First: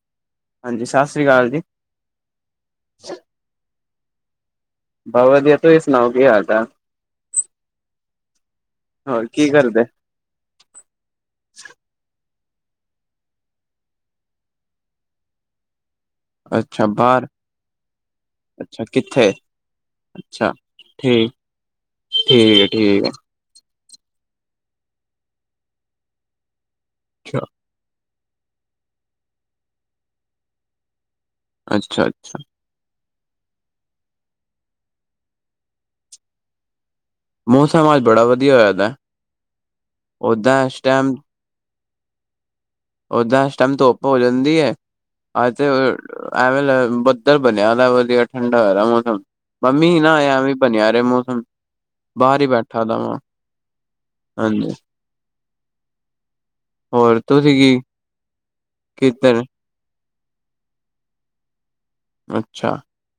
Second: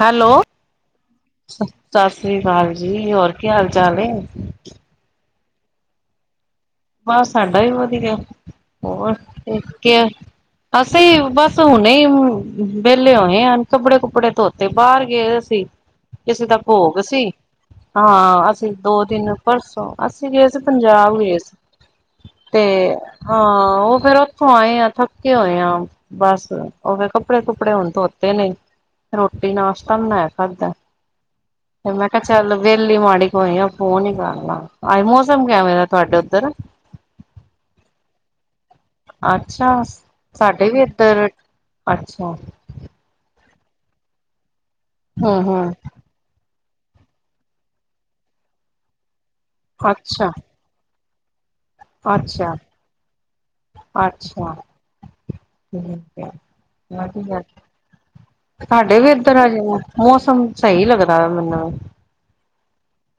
Hello ਹਾਂਜੀ ਸਤਿ ਸ਼੍ਰੀ ਅਕਾਲ ਜੀ। ਸਤਿ ਸ੍ਰੀ ਅਕਾਲ ਜੀ ਹੋਰ ਕੀ ਹਾਲ ਚਾਲ ਹੈ। ਬਸ ਵਧੀਆ ਤੁਸੀਂ ਸੁਣਾਓ ਕੀ ਹਾਲ ਚਲ ਬਸ ਸਾਡਾ ਵੀ ਵਧੀਆ ਹੋਰ ਕੀ ਟੇਕ ਕਰਦੇ ਕੇਅਰ। ਅਸੀਂ ਬਸ ਹੁਣੇ ਵਿਹਲੇ ਹੋਏ ਕੱਪੜੇ ਕੁੱਪੜੇ ਧੋਤੇ ਬਾਹਰ ਗਏ ਹੋਏ ਸੀ। ਕਿਸੇ ਦਾ ਅੱਛਾ ਭੋਗ ਬਾਹਰ ਸੀ। ਹਾਂ ਅਸੀਂ ਅੱਛਾ ਦੋ ਕਿੱਥੇ ਦਿਨ ਪਰਸੋਂ ਅਸੀਂ ਗਏ ਅੱਛਾ ਸੀ ਪੰਜਾਬ ਠੀਕ ਗਏ ਸੀ। ਤੇ ਠੀਕ ਹੈ ਠੀਕ ਹਾਂ ਉਹ ਫਿਰ ਉਥੋਂ ਆਏ ਆ ਥੱਕੇ ਹੋਏ ਆ ਬਸ ਉਹ ਵੇ ਹੈ ਕੱਪੜੇ ਕੁੱਪੜੇ ਹੁਣ ਧੋਤੇ ਨੇ ਰੋਟੀ ਨਾਸ਼ਤਾ ਬਨਾਇਆ ਖਾਦਾ। ਅੱਛਾ ਮੈਂ ਕਿਹਾ ਅੱਛਾ ਚਲ ਵੇਲੀ ਮਾੜੀ ਕੋਈ ਆ ਫੋਨ ਹੀ ਕਰ ਲੈ ਆਏ ਮੌਸਮ ਕਿਵੇ ਦਾ ਤੁਹਾਡੇ ਉਧਰ- ਮੌਸਮ ਅੱਜ ਬੜਾ ਵਧੀਆ ਹੋਇਆ ਦਾ ਅੱਛਾ ਓਦਾਂ ਸਾਡੇ ਇਸ ਵੀ ਟਾਈਮ ਇੱਧਰ ਅੱਛਾ ਉਦਾਂ ਇਸ ਟਾਈਮ ਧੁੱਪ ਹੋ ਜਾਦੀ ਹੈ। ਹੂੰ ਹੂੰ [unintelligible] ਐਵੇ ਬੱਦਲ ਬਣਿਆ ਦਾ ਵਧੀਆ ਠੰਡਾ ਹੋ ਆਦਾ ਮੌਸਮ ਮੰਮੀ ਨਾ ਅੱਛਾ ਆਵੇ- ਬਣਿਆ ਰਹੇ ਮੌਸਮ ਬਾਹਰ ਹੀ ਅੱਛਾ ਬੈਠਾ ਦਾ ਵਾ- ਅੱਛਾ ਠੀਕ ਹੈ। ਹੋਰ ਵਧੀਆ ਤੁਸੀਂ ਕੀ। ਸਾਡੇ ਵੀ ਇੱਧਰ ਕਿੱਧਰ ਹੈਗੇ ਮੌਸਮ ਸਹੀ ਲੱਗਦਾ ਮੈਨੂੰ- ਅੱਛਾ।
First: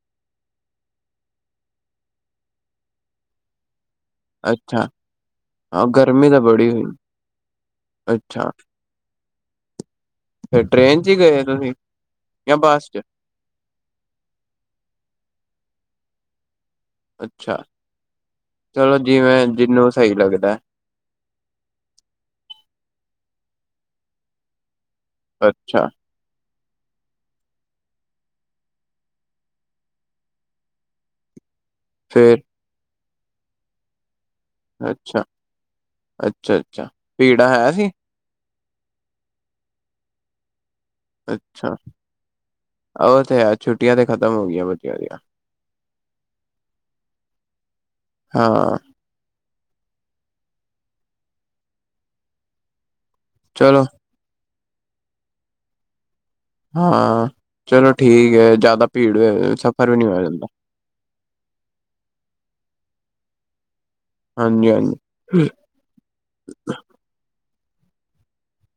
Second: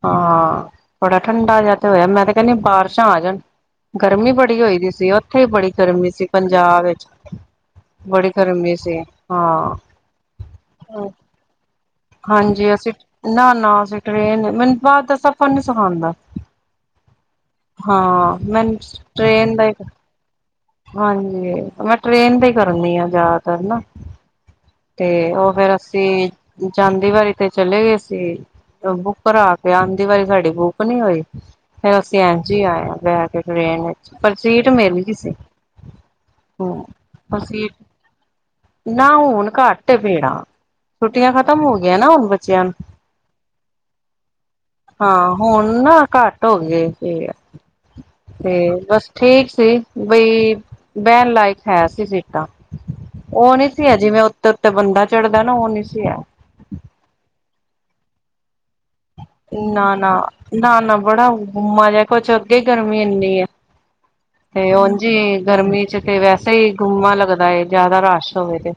ਹਾਂ ਬੜਾ ਠੰਡਾ ਜਿਹਾ ਤੇ ਹੋਇਆ ਮੈ ਤੇ ਕਹਿੰਦੀਆ ਬਾਰਿਸ਼ਾਂ ਆ ਜਾਣ- ਗਰਮੀ ਬੜੀ ਹੋਈ ਅੱਛਾ ਦੀ ਸੀ ਉਥੇ ਹੀ ਬੜੀ ਹਾਂ ਗਰਮੀ ਸੀ ਤਾਂ ਬੜੀ ਪੰਜਾਬ ਹੋਈ ਵਿਚ- ਬੜੀ ਅੱਛਾ ਗਰਮੀ ਸੀ ਹਾਂ। ਫਿਰ ਟ੍ਰੇਨ 'ਚ ਹੀ ਗਏ ਤੁਸੀਂ ਜਾਂ ਹਾਂਜੀ ਬੱਸ ਅਸੀਂ ਚ ਨਾ- ਨਾ ਅਸੀਂ ਟਰੇਨ ਮੈਨੂੰ ਬਾਹਰ ਦਾ ਸਫ਼ਰ ਨੀ ਸਿਖਾਉਦਾ- ਅੱਛਾ ਹਾਂ ਮੈਨੂੰ ਟ੍ਰੇਨ ਦਾ ਇੱਕ ਸਈ ਲੱਗਦਾ- ਹਾਂਜੀ ਮੈ ਟ੍ਰਰੇਨ ਤੇ ਹੀ ਕਰਨੀ ਆ ਜਿਆਦਾ ਤਰ ਨਾ- ਤੇ ਉਹ ਫਿਰ ਅੱਛਾ ਅਸੀਂ ਜਾਦੀ ਵਾਰੀ ਤੇ ਚਲੇ ਗਏ ਸੀ। ਬੁੱਕ ਕਰਾ ਕੇ ਆਉਦੀ ਵਾਰੀ ਸਾਡੀ ਬੁੱਕ ਨੀ ਹੋਈ। ਫਿਰ ਅਸੀਂ ਫੇਰ ਐਜੀ ਆਏ ਹੈ ਬਹਿ ਕੇ ਟ੍ਰੇਨ ਵਿਚ ਪਰ ਸੀਟ ਮਿਲ ਗਈ ਅੱਛਾ ਸੀ। [unintelligible] ਹੂੰ ਭੀੜਾ ਅਸੀਂ ਹੈ ਸੀ ਨਾ ਹੁਣ ਘੱਟ ਭੀੜਾਂ- ਛੁੱਟੀਆਂ ਖਤਮ ਹੋ ਅੱਛਾ ਗਈਆਂ ਨਾ ਹੁਣ ਬੱਚਿਆਂ ਨੂੰ- ਉਹ ਤੇ ਹੈ ਛੁੱਟੀਆਂ ਤੇ ਖਤਮ ਹੋ ਗਈਆਂ ਬੱਚਿਆਂ ਦੀਆਂ ਹਾਂ ਹੁਣ ਨਾ ਘੱਟ ਹੋ ਗਏ ਇਹ ਭੀੜ- ਤੇ ਹਾਂ ਬਸ ਠੀਕ ਸੀ ਬਈ ਬਹਿਣ ਲਾਇਕ ਹੈ ਸੀ ਸੀਟਾ- ਉਹ ਨੀ ਚਲੋ ਸੀ ਹੈ ਜਿਵੇ ਉਤੇ- ਉਤੇ ਬੰਦਾ ਚੜ੍ਹਦਾ ਨਾ ਉਹ ਨੀ ਸੀ ਹੈ। ਹਾਂ ਚਲੋ ਠੀਕ ਹੈ ਜਿਆਦਾ ਨਾ- ਨਾ- ਨਾ- ਨਾ ਬੜਾ ਜਿਹਾ ਗੁਮਾ ਕੁਛ ਅੱਗੇ ਗਰਮੀ ਇੰਨੀ ਏ- ਤੇ ਹਾਂਜੀ ਹਾਂਜੀ ਉੰਝ ਗਰਮੀ 'ਚ ਤੇ ਵੈਸੇ ਹੀ ਗੁੰਮਾ ਲੱਗਦਾ ਜਿਆਦਾ ਰਸ਼ ਹੋਵੇ ਤੇ-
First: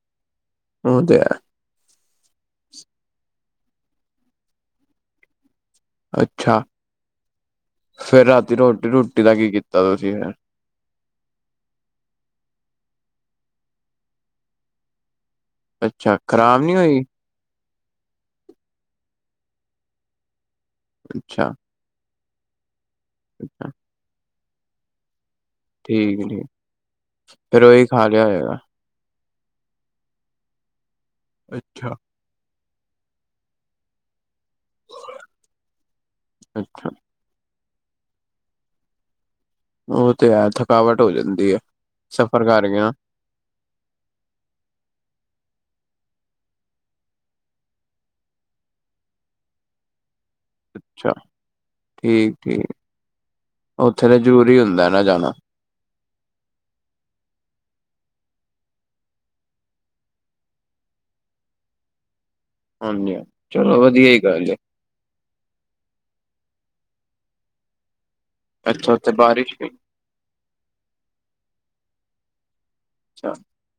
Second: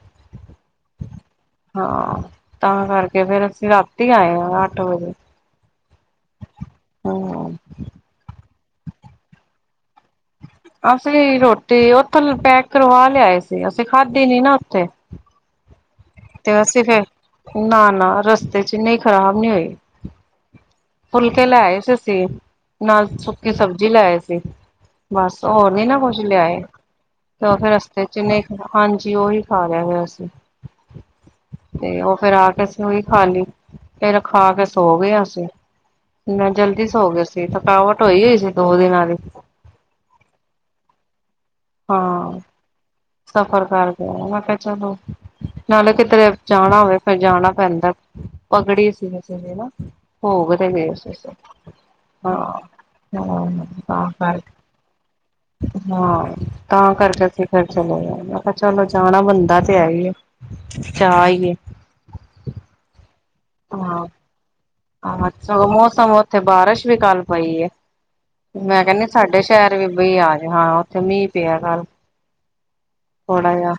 ਓ ਤੇ ਹੈ। ਹਾਂ ਤਾਂ ਕਰਕੇ ਫੇਰ ਅਸੀਂ ਰਾਤੀ ਆਏ ਹਾਂ ਅੱਠ ਵਜੇ। ਅੱਛਾ ਹੂੰ ਫੇਰ ਰਾਤੀ ਰੋਟੀ, ਰੂਟੀ ਦਾ ਕੀ ਕੀਤਾ ਤੁਸੀਂ ਫਿਰ? ਅਸੀਂ ਰੋਟੀ ਓਥੋਂ ਪੈਕ ਕਰਵਾ ਲਿਆਏ ਸੀ ਅਸੀਂ ਖਾਧੀ ਨੀ ਨਾ ਓਥੇ। ਅੱਛਾ ਖਰ ਤੇ ਅਸੀ ਫੇਰ ਨਾ, ਨਾ ਰਸਤੇ ਚ ਨਈ ਖ਼ਰਾਬ ਨਈ ਹੋਈ। ਫੁਲਕੇ ਅੱਛਾ ਲੈਏ ਸੀ ਅਸੀਂ ਨਾਲ ਸੁੱਕੀ ਸਬਜ਼ੀ ਲੈਏ ਸੀ। ਬਸ ਹੋਰ ਨੀ ਨਾ ਕੁਝ ਠੀਕ ਠੀਕ ਲਿਆਏ ਤੇ ਫੇਰ ਉਹੀ ਰਸਤੇ ਖਾ ਚ ਲਿਆ ਨਈ ਹੋਏਗਾ ਹਾਂਜੀ ਓਈ ਖਾ ਲਾਂਗੇ ਅਸੀਂ। ਤੇ ਅੱਛਾ ਓ ਫੇਰ ਆ ਕੇ ਅਸੀਂ ਓਈ ਖਾ ਲੀ ਫੇਰ ਖਾ ਕੇ ਸੋ ਗਏ ਅਸੀ ਨ ਜਲਦੀ ਅੱਛਾ ਸੋ ਗਏ ਸੀ ਥਕਾਵਟ ਹੋਈ ਹੋਈ ਸੀ ਦੋ ਦਿਨਾਂ ਦੀ। ਓ ਤੇ ਹੈ ਥਕਾਵਟ ਹੋ ਜਾਂਦੀ ਐ। ਹਾਂ। ਸਫ਼ਰ ਕਰ ਕੇ ਮੈਂ ਕਿਆ ਚਲੋ ਨਾਲੇ ਕਿਦਰੇ ਜਾਣਾ ਹੋਵੇ ਫਿਰ ਜਾਣਾ ਪੈਂਦਾ। ਪਗੜੀ ਸੀ ਨਾ [unintelligible] ਭੋਗ ਤੇ ਗਏ ਸੀ ਅੱਛਾ ਅਸੀ। ਠੀਕ ਹਾਂ, ਠੀਕ ਹਾਂ ਤਾਂ ਉੱਥੇ ਕਰ ਜ਼ਰੂਰੀ ਹੁੰਦਾ ਨਾ ਜਾਣਾ ਕੇ ਹਾਂ। ਤਾਂ ਕਰਕੇ ਅਸੀਂ ਫੇਰ ਚਲੇ ਗਏ ਮੈਂ ਕੇਆ ਚਲੋ ਜਾਣਾ ਬਣਦਾ ਤੇ ਹੈ ਈ ਐ। ਚਾਅ ਈ ਏ। ਹਾਂਜੀ, ਹਾਂ ਚਲੋ ਵਧੀਆ ਈ ਗੱਲ ਏ। ਆਹ, ਚਲੋ ਮੌਸਮ ਓਥੇ ਬਾਰਿਸ਼ ਵੀ ਕੱਲ ਪਈ ਏ ਮੈਂ ਅੱਛਾ ਕੈਂਨੀ ਉੱਥੇ ਸਾਡੇ ਬਾਰਿਸ਼ ਸ਼ਹਿਰ ਵੀ ਬਈ ਆਜ ਹਾਂ ਓਥੇ ਮੀਂਹ ਪਿਆ ਕੱਲ ਅੱਛਾ ਥੋੜਾ ਜਿਹਾ।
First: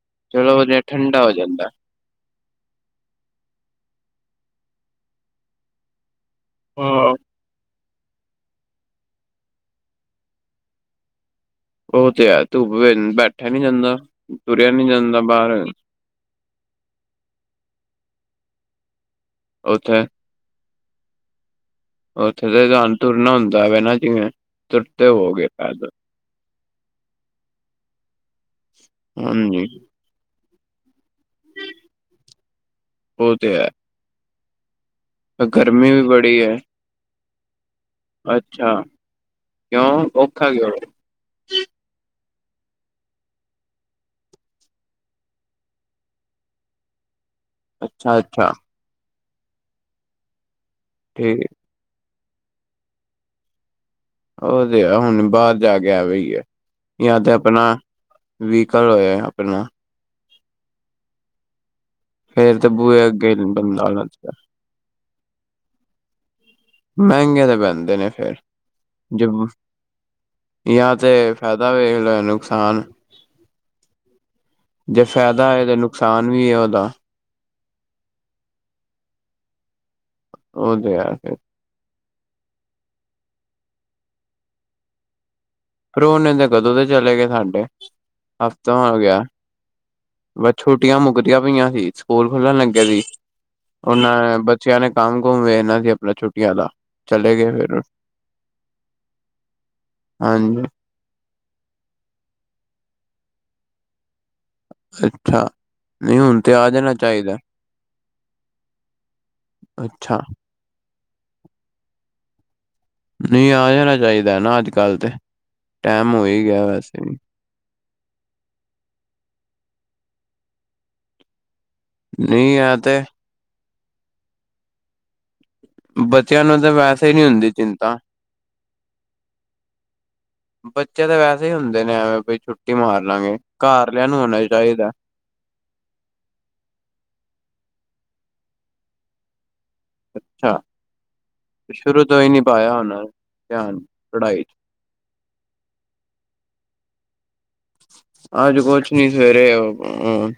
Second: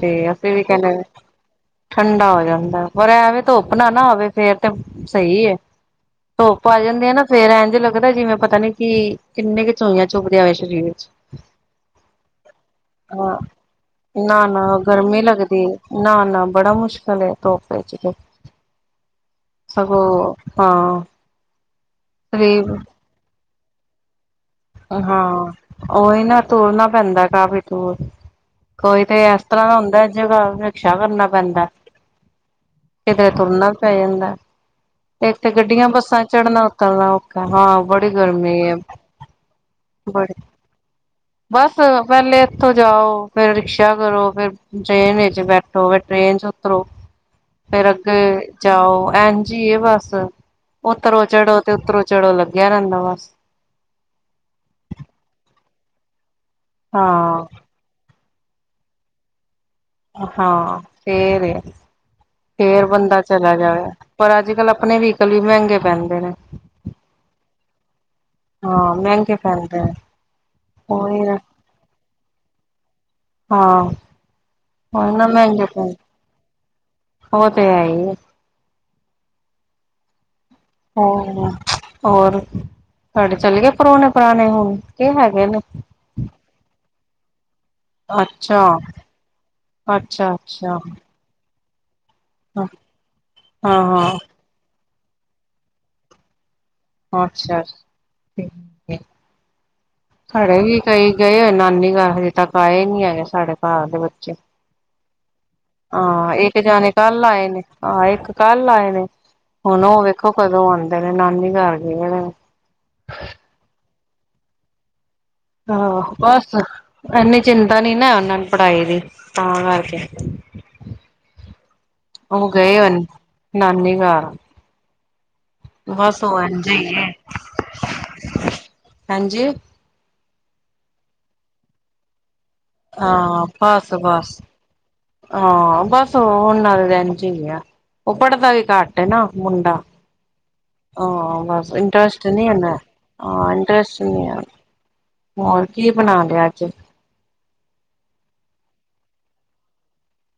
ਤੇ ਅਸੀਂ ਚਲੋ ਵੀ ਵਧੀਆ ਕੈਨੇ ਠੰਡਾ ਹੋ ਜਾਂਦਾ ਠੰਡਾ ਹੋ ਜਾਂਦਾ ਏ ਪਰ ਐਵੇ ਧੁੱਪ ਨਾ, ਨਾ ਹੋਵੇ ਫੇਰ ਤੇ ਸਈ ਏ। ਧੁੱਪ ਆ ਜਾਂਦੀ ਹਾਂ ਆ ਨਾ ਫੇਰ ਐਂਜ ਲੱਗਦਾ ਜਿਵੇਂ ਪਤਾ ਨੀ ਕਿ ਕਿੰਨੇ ਕੇ ਚੋਈਆਂ ਚੁੱਬਦੀਆਂ ਹੋਏ ਸ਼ਰੀਰ ਚ। ਓ ਤੇ ਹੈ ਧੁੱਪ ਵੇੰ ਹਾਂ ਬੈਠਿਆ ਨੀ ਜਾਂਦਾ, ਨਾ ਨਾ ਤੁਰਿਆ ਨੀ ਜਾਂਦਾ ਗਰਮੀ ਬਾਅਰ ਲੱਗਦੀ ਨਾ, ਨਾ ਬੜਾ ਮੁਸ਼ਕਿਲ ਏ ਧੁੱਪ ਇਚ ਤੇ। ਉੱਥੇ ਸਗੋਂ, ਹਾਂ। ਓਥੇ ਤਾਂ ਸਰੀਰ ਤਾਨ ਤੁਰਨਾ ਹੁੰਦਾ ਵਾਂ ਨਾ ਜਿਵੇਂ। ਤੁਰਤੇ ਹੋ ਗਏ ਹਾਂ ਪੈਦਲ ਓਈ ਨਾ। ਤੁਰਨਾ ਪੈਂਦਾ ਏ ਕਾਫੀ ਤੂਰ ਕੋਈ ਤੇ ਏਸ ਤਰ੍ਹਾਂ ਦਾ ਹਾਂਜੀ ਹੁੰਦਾ ਜਗਾ ਰਕਸ਼ਾ ਕਰਨਾ ਪੈਂਦਾ ਕਿਧਰੇ ਉਹ ਤੇ ਹੈ ਤੁਰਨਾ ਪੈ ਜਾਂਦਾ। ਫਿਰ ਤੇ ਗੱਡੀਆਂ, ਗਰਮੀ ਵੀ ਬੱਸਾਂ ਬੜੀ ਹੈ ਚੜਨਾ ਉਤਰਨਾ ਔਖਾ ਏ ਹਾਂ ਬੜੀ ਗਰਮੀ ਅੱਛਾ ਹੈ। ਕਿਉਂ ਬੜੀ ਔਖਾ ਕਿਉ? ਬਸ ਪੈਲੇ ਇੱਥੋਂ ਜਾਓ ਫੇਰ ਰਿਕਸ਼ਾ ਕਰੋ ਫੇਰ ਟਰੇਨ ਵਿੱਚ ਬੈਠੋ ਫੇ ਟ੍ਰੇਨ ਚ ਉਤਰੋ। ਫੇਰ ਅੱਗੇ ਅੱਛਾ ਅੱਛਾ ਜਾਓ ਐਨ ਜੀ ਏ ਬਸ ਉਤਰੋ ਠੀਕ ਚੜੋ ਤੇ ਉੱਤਰੋਂ ਚੜੋ ਲੱਗਿਆ ਰੈਂਦਾ ਬਸ। ਓ ਤੇ ਆ ਹੁਣ ਬਾਅਰ ਜਾ ਕੇ ਐਵੇ ਈ ਐ ਜਾਂ ਤੇ ਹਾਂ ਆਪਣਾ ਵੀਕਲ ਹੋਏ ਆਪਣਾ। ਹਾਂ ਫੇਰ ਏ। ਤੇ ਫੇਰ ਬੂਹੇ ਬੰਦਾ ਅੱਗੇ ਚਲਾ ਜਾਵੇ ਬੰਦਾ ਆਣਾ ਚਾਹੀਦਾ ਪਰ ਅੱਜ ਕੱਲ੍ਹ ਆਪਣੇ ਵਹੀਕਲ ਵੀ ਮਹਿੰਗੇ ਪੈਂਦੇ ਨੇ। ਮਹਿੰਗੇ ਤੇ ਪੈਂਦੇ ਨੇ ਫੇਰ। ਹਾਂ ਮੈਂਗੇ ਪੈਂਦੇ ਨੇ। ਯਾ ਤੇ ਉਹੀ ਨਾ ਫ਼ਾਇਦਾ ਵੇਖ ਲੋਂ ਨੁਕਸਾਨ। ਹਾਂ। ਜੇ ਉਹੀ ਨਾ ਫਾਇਦਾ ਹੈ ਤੇ ਨੁਕਸਾਨ ਵੀ ਹੈ ਉਹਦਾ। ਓ ਤੇ ਹੈ ਹੀ ਏ। ਉਹ ਤੇ ਹੈ ਫਿਰ ਹ ਹੋਰ ਤੁਹਾਡੇ ਚਲੇ ਗਏ ਪਰੌਣੇ ਪੁਰਾਣੇ ਹੁਣ, ਕੀ ਹੈਗੇ ਨੇ। ਪਰੌਣੇ ਤੇ ਕਦੋਂ ਦੇ ਚਲੇ ਗਏ ਸਾਡੇ ਅੱਛਾ ਹਫ਼ਤਾ ਹੋ ਗਿਆ। ਅੱਛਾ ਬਸ ਅੱਛਾ ਛੁੱਟੀਆਂ ਮੁੱਕਦੀਆਂ ਪਈਆਂ ਸੀ ਸਕੂਲ ਖੁਲਣ ਹਾਂ ਲੱਗੇ ਸੀ, ਹਾਂ ਉਹਨਾਂ ਬੱਚਿਆਂ ਨੇ ਕੰਮ ਕੁਮ ਵੇਖਨਾ ਸੀ ਆਪਣਾ ਛੁਟੀਆਂ ਦਾ ਚਲੇ ਗਏ ਅੱਛਾ ਅੱਛਾ ਫਿਰ ਠੀਕ ਐ, ਸਾਡੇ ਹਾਂਜੀ ਵੀ ਕਈ ਗਏ ਹੋ ਨਾਨੀ ਘਾਰ, ਹਜੇ ਤੱਕ ਆਏ ਨੀ ਹੈਗੇ ਸਾਡੇ ਘਾਰ ਦੇ ਬੱਚੇ ਅੱਛਾ ਅੱਛਾ ਹਾਂ ਇੱਕ ਜਾਣੇ ਕੱਲ ਆਾਏ ਨੇ, ਆਹ ਇੱਕ ਕੱਲ ਆਏ ਨੇ ਹੁਣ ਉਹ ਅੱਛਾ ਵੇਖੋ ਕਦੋਂ ਆਉਂਦੇ ਨੇ ਨਾਨੀ ਘਰ ਗਏ ਨੇ ਨਹੀ ਆ ਜਾਣਾ ਚਾਹੀਦਾ ਨਾ ਅੱਜ ਕੱਲ੍ਹ ਤੇ ਹਾਂ ਟੈਮ ਹੋ ਹੀ ਬਸ ਗਿਆ ਵੈਸੇ ਵੀ ਐਨੀੇ ਚਿੰਤਾ ਨੀ ਨਾ ਉਹਨਾਂ ਨੂੰ ਪੜ੍ਹਾਈ ਦੀ, ਤਾਂ ਕਰਕੇ ਉਹ ਨਹੀਂ ਆ ਗਏ ਹੋਏ ਤੇ ਅਨ, ਨਾਨੀ ਘਾਰ ਬੱਚਿਆਂ ਨੂੰ ਇੰਝ ਤੇ ਹੈ ਵੈਸੇ ਹੀ ਨਹੀਂ ਹੁੰਦੀ ਚਿੰਤਾ ਹਾਂਜੀ ਬੱਚੇ ਤਾਂ ਵੈਸੇ ਹੀ ਹੁੰਦੇ ਨੇ ਐਵੇਂ ਬਈ ਛੁੱਟੀ ਮਾਰ ਲਾਗੇ ਹਾਂ ਘਾਰ ਬਸ ਲਿਆਂ ਨੂੰ ਬਸ ਹੋਣਾ ਚਾਹੀਦਾ ਹਾਂ ਬਸ ਉਹ ਉਹਨਾਂ ਦਾ ਤਾਂ ਐਂਜ ਹੀ ਐ, ਉਹ ਪੜਦਾ ਵੀ ਘੱਟ ਹੈ ਨਾ ਮੁੰਡਾ ਅੱਛਾ। ਹਾਂ ਬਸ ਸ਼ੁਰੂ ਤੋਂ ਇੰਟਰਸਟ ਹੀ ਨੀ ਪਾਇਆ ਏਨਾ, ਹੋਣਾ ਧਿਆਨ ਇੰਟਰਸਟ ਨੀ ਐ ਪੜ੍ਹਾਈ ਹੋਰ ਕੀ ਬਣਾ ਲਿਆ ਅੱਜ ਅੱਜ ਕੁਛ ਨੀ, ਸਵੇਰੇ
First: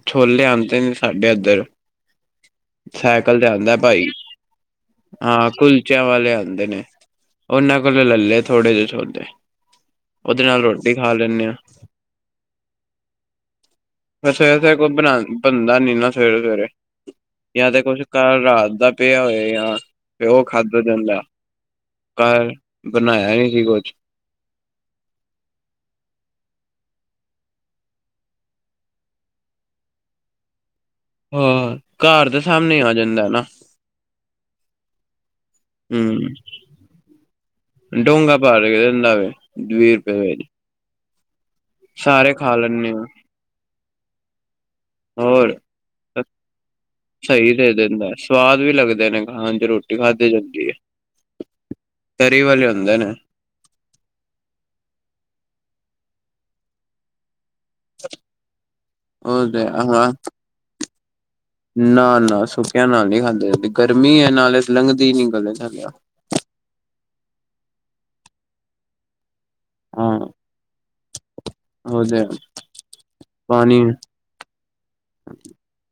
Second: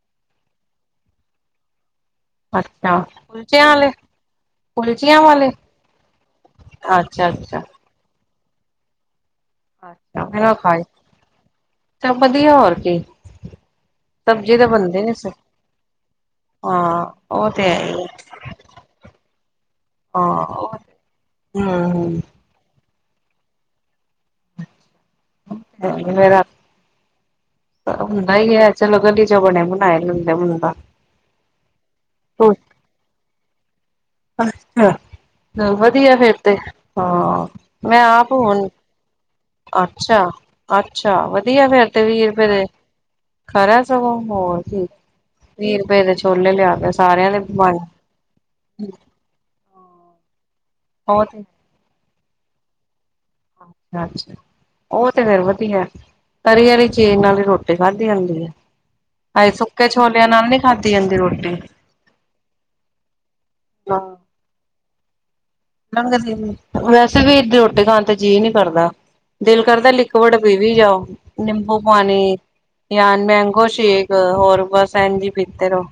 ਛੋਲੇ ਆਉਂਦੇ ਨੇ ਸਾਡੇ ਇੱਧਰ ਅੱਛਾ ਸਾਈਕਲ ਤੇ ਕੁਲਚਿਆਂ ਆਉਂਦਾ ਆਲੇ ਭਾਈ ਕੁਲਚੀਆਂ ਵਾਲੇ ਹਾਂ ਕੁਲਚਿਆਂ ਵਾਲੇ ਆਉਂਦੇ ਨੇ, ਅੱਛਾ ਉਹਨਾਂ ਕੋ ਉਦੋਂ ਲੈ ਲੇ ਥੋੜੇ ਜਿਹੇ ਛੋਲੇ ਪਏ ਉਹਦੇ ਫਿਰ ਔ ਨਾਲ ਖਾਏ, ਰੋਟੀ ਖਾ ਲੈਂਦੇ ਹਾਂ ਟੱਪਦੀ ਐ ਹੋਰ ਕੀ ਫਿਰ ਸਬਜ਼ੀ ਸਵੇਰੇ ਤਾਂ ਸਵੇਰੇ ਕੁਛ ਬਣਦੇ ਬਣਾ ਨੇ ਸ ਬਣਦਾ ਨੀ ਨਾ ਸਵੇਰੇ ਸਵੇਰੇ, ਹਾਂ ਉਹ ਜਾਂ ਹੈ ਤੇ ਕੁਛ ਹੀ ਕੱਲ ਰਾਤ ਦਾ ਪਿਆ ਹੋਏ ਜਾਂ ਤੇ ਉਹ ਖਾਧਾ ਜਾਂਦਾ, ਹਮ ਘ ਬਣਾਇਆ ਈ ਨਹੀ ਕੁਛ ਹਾਂਜੀ ਮੇਰਾ ਹੁੰਦਾ ਈ ਹੈ ਚਲੋ ਗਲੀ ਚੋ ਬਣੇ ਬਣਾਏ ਲੈਂਦਾ ਏ, ਮੁੰਡਾ ਅਹ ਘਾਰ ਦੇ ਸਾਹਮਣੇ ਈ ਆ ਜਾਂਦਾ ਨਾ ਅੱਛਾ ਵਧੀਆ ਹੂੰ ਫੇਰ ਤੇ, ਹਾਂ ਮੈਂ ਆਪ ਹੁਣ ਹੁੰਦਾ ਏ, ਵੀਹ ਰੁਪਏ ਅੱਛਾ ਵੇ ਅੱਛਾ ਵਧੀਆ ਫੇਰ ਤੇ ਵੀਹ ਰੁਪਏ ਦੇ, ਲੈਂਦੇ ਆ ਖਰਾ ਏ ਸਗੋਂ ਹੋਰ ਕੀ ਹੋਰ ਵੀਹ ਰੁਪਏ ਦੇ ਛੋਲੇ ਲਿਆ ਕੇ, ਸਾਰਿਆਂ ਦੇ ਸਹੀ ਵੰਡ ਦਿੰਦਾ ਸਵਾਦ ਵੀ ਲੱਗਦੇ ਨੇ ਖਾਣ ਚ, ਰੋਟੀ ਖਾਧੀ ਜਾਂਦੀ ਹੈ ਹੋਰ ਤਰੀ ਵਾਲੇ ਹੁੰਦੇ ਨੇ ਅੱਛਾ ਅੱਛਾ ਉਹ ਤੇ ਫੇਰ ਵਧੀਆ, ਤਰੀ ਆਲੀ ਚੀਜ਼ ਨਾਲ ਈ ਰੋਟੀ ਰੋਟੀ ਖਾਧੀ ਜਾਂਦੀ ਹੈ, ਉਹ ਹਾਂਜੀ ਤੇ ਸੁੱਕੇ ਹਾਂ ਛੋਲਿਆਂ ਨਾਲ ਨੀ ਖਾਧੀ ਜਾਂਦੀ ਰੋਟੀ ਨਾ ਨਾ ਸੁੱਕਿਆ ਨਾਲ ਨੀ ਖਾਂਦੀ ਜਾਂਦੀ, ਗਰਮੀ ਹੈ ਨਾਲੇ ਲੰਘਦੀ ਨੀ ਗੱਲੇ ਸਾਡੇ ਨਹੀ, ਵੈਸੇ ਵੀ ਰੋਟੀ ਖਾਣ ਤੇ ਜੀਅ ਨੀ ਕਰਦਾ ਦਿਲ ਕਰਦਾ ਲਿਕੁਡ ਪੀ ਵੀ ਜਾਓ ਨਿੰਬੂ ਉਹ ਤੇ ਹੈ ਪਾਣੀ ਯਾ ਮੈਂਗੋ ਪਾਣੀ ਸ਼ੇਕ ਹੋਰ ਬਸ ਐਂਜ ਈ ਪੀਤੇ ਰੋ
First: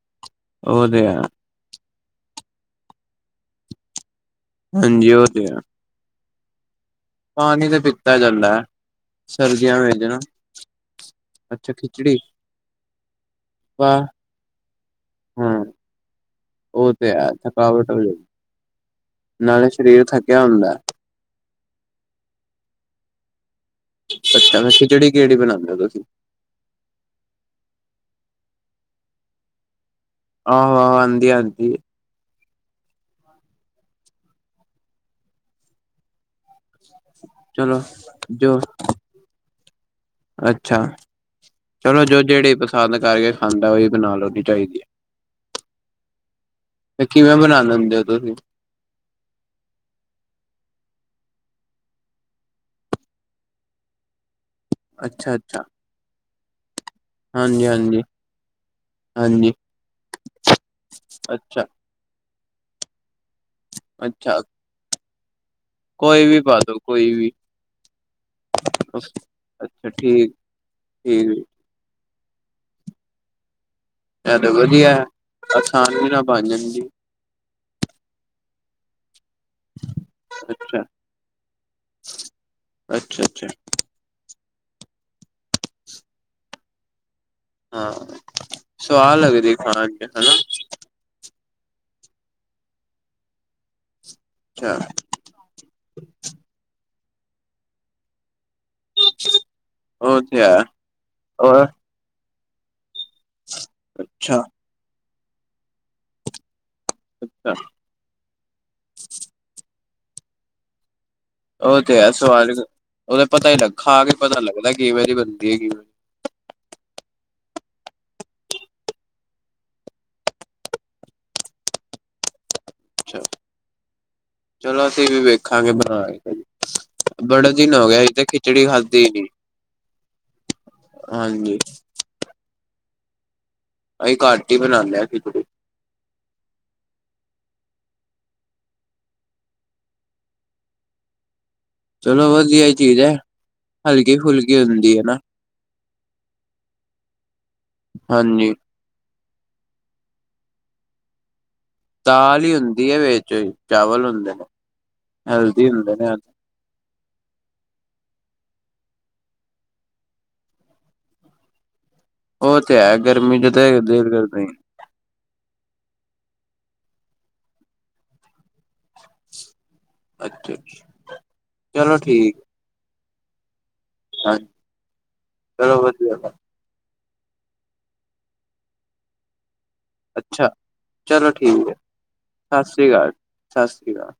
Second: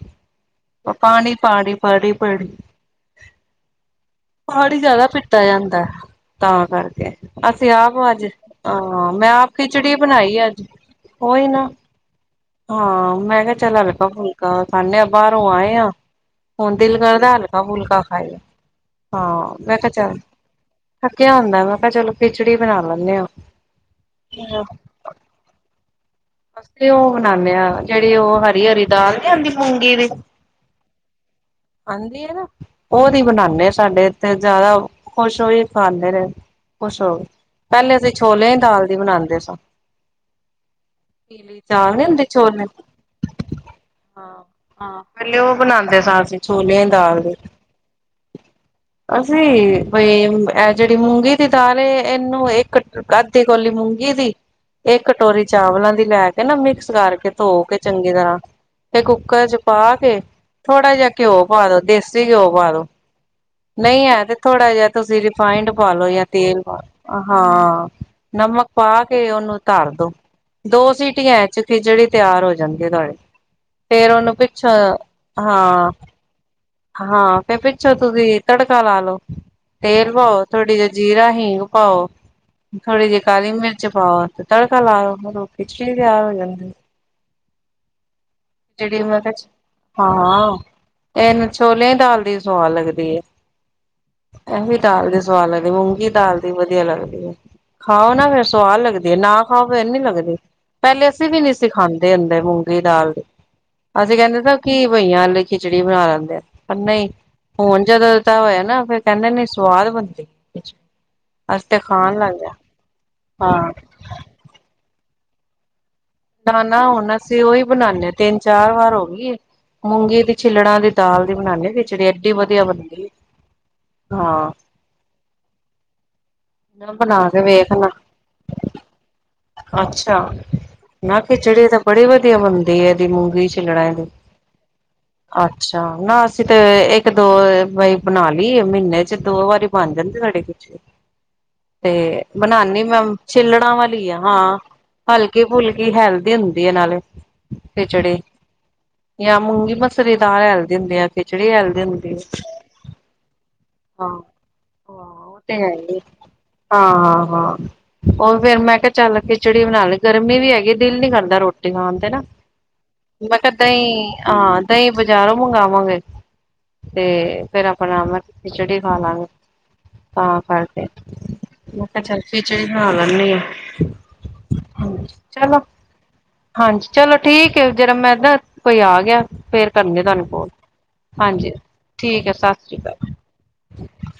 ਉਹ ਤੇ ਹੇ ਪਾਣੀ ਪਾਣੀ ਪੜ ਪਾਣੀ ਜਿਆਦਾ ਹਾਂਜੀ ਉਹ ਪਿਤਾ ਤੇ ਹੈ ਜਾਂਦੇ, ਤਾਂ ਕਰਕੇ ਪਾਣੀ ਅਸੀਂ ਤੇ ਆਪ ਪੀਤਾ ਅੱਜ, ਜਾਂਦਾ ਹੈ ਹਾਂ ਮੈਂ ਆਪ ਸਰਦੀਆਂ ਖਿਚੜੀ ਵਿੱਚ ਨਾ ਬਨਾਈ ਏ ਅੱਜ ਉਈ ਨਾ, ਅੱਛਾ ਖਿਚੜੀ ਹਾਂ ਮੈਂ ਕਿਹਾ ਚਲ ਵਾਹ ਹਲਕਾ ਫੁਲਕ ਕਾ ਖਾਨੇ ਆ ਬਾਹਰੋਂ ਹਾਂ ਆਏ ਆ, ਹੁਨ ਉਹ ਦਿਲ ਤੇ ਕਰਦੇ ਹੈ ਹਲਕਾ ਥਕਾਵਟ ਹੋ ਫੁਲਕਾ ਜਾਂਦੀ। ਖਾਈਏ ਹਾਂ, ਨਾਲੇ ਮੈਂ ਕਿਹਾ ਸਰੀਰ ਚੱਲ, ਥੱਕਿਆ ਹੁੰਦਾ ਥੱਕਿਆ ਹੁੰਦੇ ਮੈਂ ਕਿਹਾ ਚਲੋ ਖਿਚੜੀ ਬਣਾ ਲੈਂਨੇ ਆ ਅੱਛਾ, ਖਿਚੜੀ ਕੇਹੜੀ ਬਨਾਦੇ ੳ ਤੁਸੀਂ ਅਸੀ ਉਹ ਬਨਾਨੇ ਆ ਜੇਹੜੀ ਉਹ ਹਰੀ ਹਰੀ ਦਾਲ ਨੀ ਹੌਂਦੀ ਮੂੰਗੀ ਦੀ ਆਹੋ ਆਹੋ ਆਦੀ ਆਦੀ ਆਹਂਦੀ ਏ ਨਾ? ਉਹਦੀ ਬਨਾਨੇਂ ਆ ਸਾਡੇ ਏਥੇ ਜਿਆਦਾ, ਖੁਸ਼ ਹੋ ੳਈ ਖਾਂਦੇ ਨੇਂ। ਖੁਸ਼ ਹੋ ਕੇ, ਚਲੋ ਪਹਿਲੇ ਅਸੀ ਛੋਲੇ ਆਲੀ ਜੋ ਦਾਲ ਦੀ ਬਨਾਦੇ ਸਾ ਅੱਛਾ ਚਲੋ ਜੋ ਜੇਹੜੀ ਛੋਲੇ ਪਸੰਦ ਕਰਕੇ ਖਾਂਦਾ ਹੈ, ਉਹ ਵੀ ਬਨਾ ਹਾਂ ਲੈਨੀਂ ਚਾਹੀਦੀ ਹਾਂ ਪਹਿਲੇ ਉਹ ਹੈ। ਬਣਾਉਂਦੇ ਸਾਂ ਅਸੀਂ ਛੋਲਿਆਂ ਦੀ ਤੇ ਦਾਲ ਦੀ ਕਿਵੇਂ ਬਨਾ ਲੈਂਦੇ ਹੋ ਤੁਸੀਂ? ਅਸੀਂ! ਬਈ ਇਹ ਜੇਹੜੀ ਮੂੰਗੀ ਦੀ ਦਾਲ ਏ, ਇਹਨੂੰ ਇਕ [inaudible] ਕਾਧੀ ਕੋਲੀ ਮੂੰਗੀ ਦੀ। ਇਹ ਅੱਛਾ ਕਟੋਰੀ ਅੱਛਾ ਚਾਵਲਾਂ ਦੀ ਲੈ ਕੇ ਨਾ। ਮਿਕਸ ਕਰਕੇ, ਧੋ ਹਾਂਜੀ ਕੇ ਹਾਂਜੀ ਚੰਗੀ ਤਰਾਂਹ। ਤੇ ਕੁੱਕਰ ਹਾਂਜੀ ਚ ਪਾ ਕੇ, ਥੋੜਾ ਜਿਹਾ ਘਿਓ ਅੱਛਾ ਪਾ ਦੋ, ਦੇਸੀ ਘਿਓ ਪਾ ਦੋ। ਨਹੀਂ ਹੈ, ਤੇ ਅੱਛਾ ਥੋੜਾ ਜੇਹਾ ਤੁਸੀ ਰਿਫਾਈਡ ਪਾ ਲੋ ਯਾਂ ਕੋਈ ਵੀ ਤੇਲ ਪਾ ਦੋ ਕੋਈ ਲੋ, ਵੀ ਅਹਾਂ ਨਮਕ ਪਾ ਕੇ ਉਹਨੂੰ ਅੱਛਾ ਧਰ ਠੀਕ ਦੋ। ਠੀਕ ਦੋ ਇਹ ਸੀਟੀਆਂ ਚ ਹੀ ਖਿਜੜੀ ਤਿਆਰ ਹੋ ਜਾਂਦੀ ਤੁਹਾਡੀ। ਫੇਰ ਉਹਨੂੰ ਪਿੱਛੋਂ, ਹਾਂ! ਬਨ ਜਾਂਦੀ ਹਾਂ, ਤੇ ਪਿੱਛੋ ਤੁਸੀ ਤੜਕਾ ਲਾ ਲਓ। ਤੇਲ ਪਾਓ, ਥੋੜੀ ਅੱਛਾ ਜਿਹੀ ਜੀਰਾ ਹੀਂਗ ਪਾਓ, ਥੋੜੀ ਜਿਹੀ ਅੱਛਾ ਅੱਛਾ ਕਾਲੀ ਮਿਰਚ। ਚ ਪਾਓ ਤੇ ਤੜਕਾ ਲਾਓ [inaudible] ਖਿਚੜੀ ਤਿਆਰ ਹੋ ਜਾਂਦੀ ਏ। ਹਾਂ ਜੇਹੜੀ ਸਵਾਦ [unintelligible] ਲੱਗਦੀ ਖਾਣ ਚ ਹਨਾ ਹਾਂ-ਹਾਂ। ਇਹਨੂੰ ਛੋਲਿਆਂ ਦੀ ਦਾਲ ਦੀ ਸੁਆਦ ਲੱਗਦੀ ਏ। ਇਹ ਵੀ ਅੱਛਾ ਦਾਲ ਦੀ ਸੁ ਸੁਵਾਦ ਲੱਗਦੀ, ਮੂੰਗੀ ਦਾਲ ਦੀ ਵੀ ਵਧੀਆ ਲੱਗਦੀ ਏ। ਖਾਓ ਨਾ, ਫੇਰ ਸੁਵਾਦ ਲੱਗਦੀ। ਜੇ ਨਾ ਖਾਉ ਫੇਰ ਨੀ ਉਹ ਲੱਗਦੀ, ਤੇ ਹੈ ਪਹਿਲੇ ਅਸੀ ਵੀ ਨਹੀਂ ਹੋਰ ਸੀ ਖਾਂਦੇ ਹੁੰਦੇ ਮੂੰਗੀ ਦਾਲ ਦੀ। ਅਸੀਂ ਅੱਛਾ ਕਹਿੰਦੇ ਕੀ ਬਈਆਂ ਆਲੀ ਖਿਚੜੀ ਬਨਾ ਲੈਂਦੇ ਏਂ। ਪਰ ਨਹੀਂ, ਅੱਛਾ ਹੁਨ ਜਦੋ ਇੱਹਦਾਂ ਹੋਇਆ ਨਾ, ਫਿਰ ਕਹਿੰਦੇ ਨੇਂ ਸੁਵਾਦ ਬਨਦੀ ਖਿਚ ਉਹ ਤੇ ਹੈ [unintelligible] ਓਹਦਾ ਪਤਾ ਹਾਂ [unintelligible] ਖਾ ਕੇ ਪਤਾ ਲੱਗਦਾ ਏ, ਕਿਵੇਂ ਦੀ ਬਨਦੀ ਹੈ। ਕਿਵੇਂ ਨਾ-ਨਾ, ਹੁਨ ਅਸੀ ਉਹੀ ਬਨਾਨੇਂ ਆ, ਤਿੰਨ ਚਾਰ ਵਾਰ ਹੋ ਗੀ ਏ। ਮੂੰਗੀ ਦੀ ਛਿੱਲੜਾਂ ਦੀ ਦਾਲ ਦੀ ਬਣਾਨੇਂ ਹੈਂ ਖਿਚੜੀ ਏਹਡੀ ਵਧੀਆ ਬਨਦੀ ਏ, ਅੱਛਾ ਹਾਂ। ਚਲੋ ਅਸੀ ਵੀ ਵੇਖਾਂਗੇ ਬਨਾ ਕੇ। ਨਾ ਬਣਾ ਕੇ ਬੜੇ ਦਿਨ ਹੋ ਵੇਖਣਾ ਗਏ, ਅਸੀ ਤੇ ਖਿਚੜੀ ਖਾਦੀ ਈ ਨੀ। ਅੱਛਾ ਨਾ ਹਾਂਜੀ ਖਿਚੜੀ ਤਾ ਬੜੀ ਵਧੀਆ ਬੰਦੀ ਏ, ਇਹਦੀ ਮੂੰਗੀ ਦੀ ਛਿੱਲੜਾਂ ਦੀ, ਅਸੀਂ ਘੱਟ ਹੀ ਬਣਾਉਂਦੇ ਹਾਂ ਖਿਚੜੀ ਆਹੋ ਅੱਛਾ! ਨਾ ਅਸੀ ਤੇ ਇੱਕ ਦੋ ਬਾਰੀ ਬਨਾ ਲਈ ਏ। ਮਹੀਨੇ ਚ ਦੋ ਵਾਰੀ ਬਨ ਜਾਂਦੀ ਸਾਡੇ ਖਿਚੜੀ। ਤੇ ਚਲੋ ਵਧੀਆ ਬਨਾਨੀਂ ਚੀਜ਼ ਮੈਂ ਹੈ ਛਿੱਲੜਾਂ ਵਾਲੀ ਹੀ ਹਲਕੀ ਹਾਂ, ਹਾਂ। ਫੁਲਕੀ ਹੁੰਦੀ ਹੈ ਨਾ ਹਲਕੀ ਫੁਲਕੀ, ਹੈਲਦੀ ਹੁੰਦੀ ਹੈ ਨਾਲੇ। ਹਾਂਜੀ ਯਾਂ ਮੂੰਗੀ ਮਸਰੀ ਦਾਲ ਹੈਲਦੀ ਹੁੰਦੀ ਏ। ਦਾਲ ਈ ਹੁੰਦੀ ਹੈ ਵਿਚ, ਚਾਵਲ ਹਾਂ। ਹੁੰਦੇ ਨੇਂ। ਹੈਲਦੀ ਹੁੰਦੇ ਨੇ ਹਾਂ-ਹਾਂ-ਹਾਂ। ਹੁਨ ਫਿਰ ਮੈਂ ਕਿਹਾ ਚੱਲ ਖਿਚੜੀ ਹੀ ਬਨਾ ਲੇ। ਗਰਮੀ ਵੀ ਹੈਗੀ ਏ। ਦਿਲ ਨੀ ਕਰਦਾ ਰੋਟੀ ਖਾਨ ਤੇ ਨਾ। ਉਹ ਤੇ ਹੈ ਮੈਂ ਗਰਮੀ ਤਾ ਚ ਤੇ ਦਿਲ ਦਹੀ, ਕਰਦਾ ਹੀ ਆਂਹ ਦਹੀਂ ਬਜਾਰੋ ਮੰਗਵਾਂਗੇ। ਤੇ ਫੇਰ ਆਪਣਾ ਮੈਂ ਖਿਚੜੀ ਖਾਵਾਂਗੇ, ਤਾਂ ਅੱਛਾ ਕਰਕੇ। ਮੈਂ ਚਲੋ ਕਿਹਾ ਛੱਡ ਠੀਕ ਖਿਚੜੀ ਖਣਾ ਲੈਨੀ ਆਂ। ਹਾਂਜੀ ਹੂੰ ਚਲੋ! ਹਾਂਜੀ, ਚਲੋ ਠੀਕ ਏ। ਜਰਾ ਮੈਂ ਦਾ, ਕੋਈ ਆ ਗਿਆ। ਫੇਰ ਕਰਨੀਂਆਂ ਤੁਹਾਨੂੰ ਕੌਲ। ਅੱਛਾ ਚਲੋ ਹਾਂਜੀ! ਠੀਕ ਹੈ ਠੀਕ ਏ, ਸਤਿ ਸ੍ਰੀ ਅਕਾਲ। ਸਤਿ ਸ਼੍ਰੀ ਅਕਾਲ।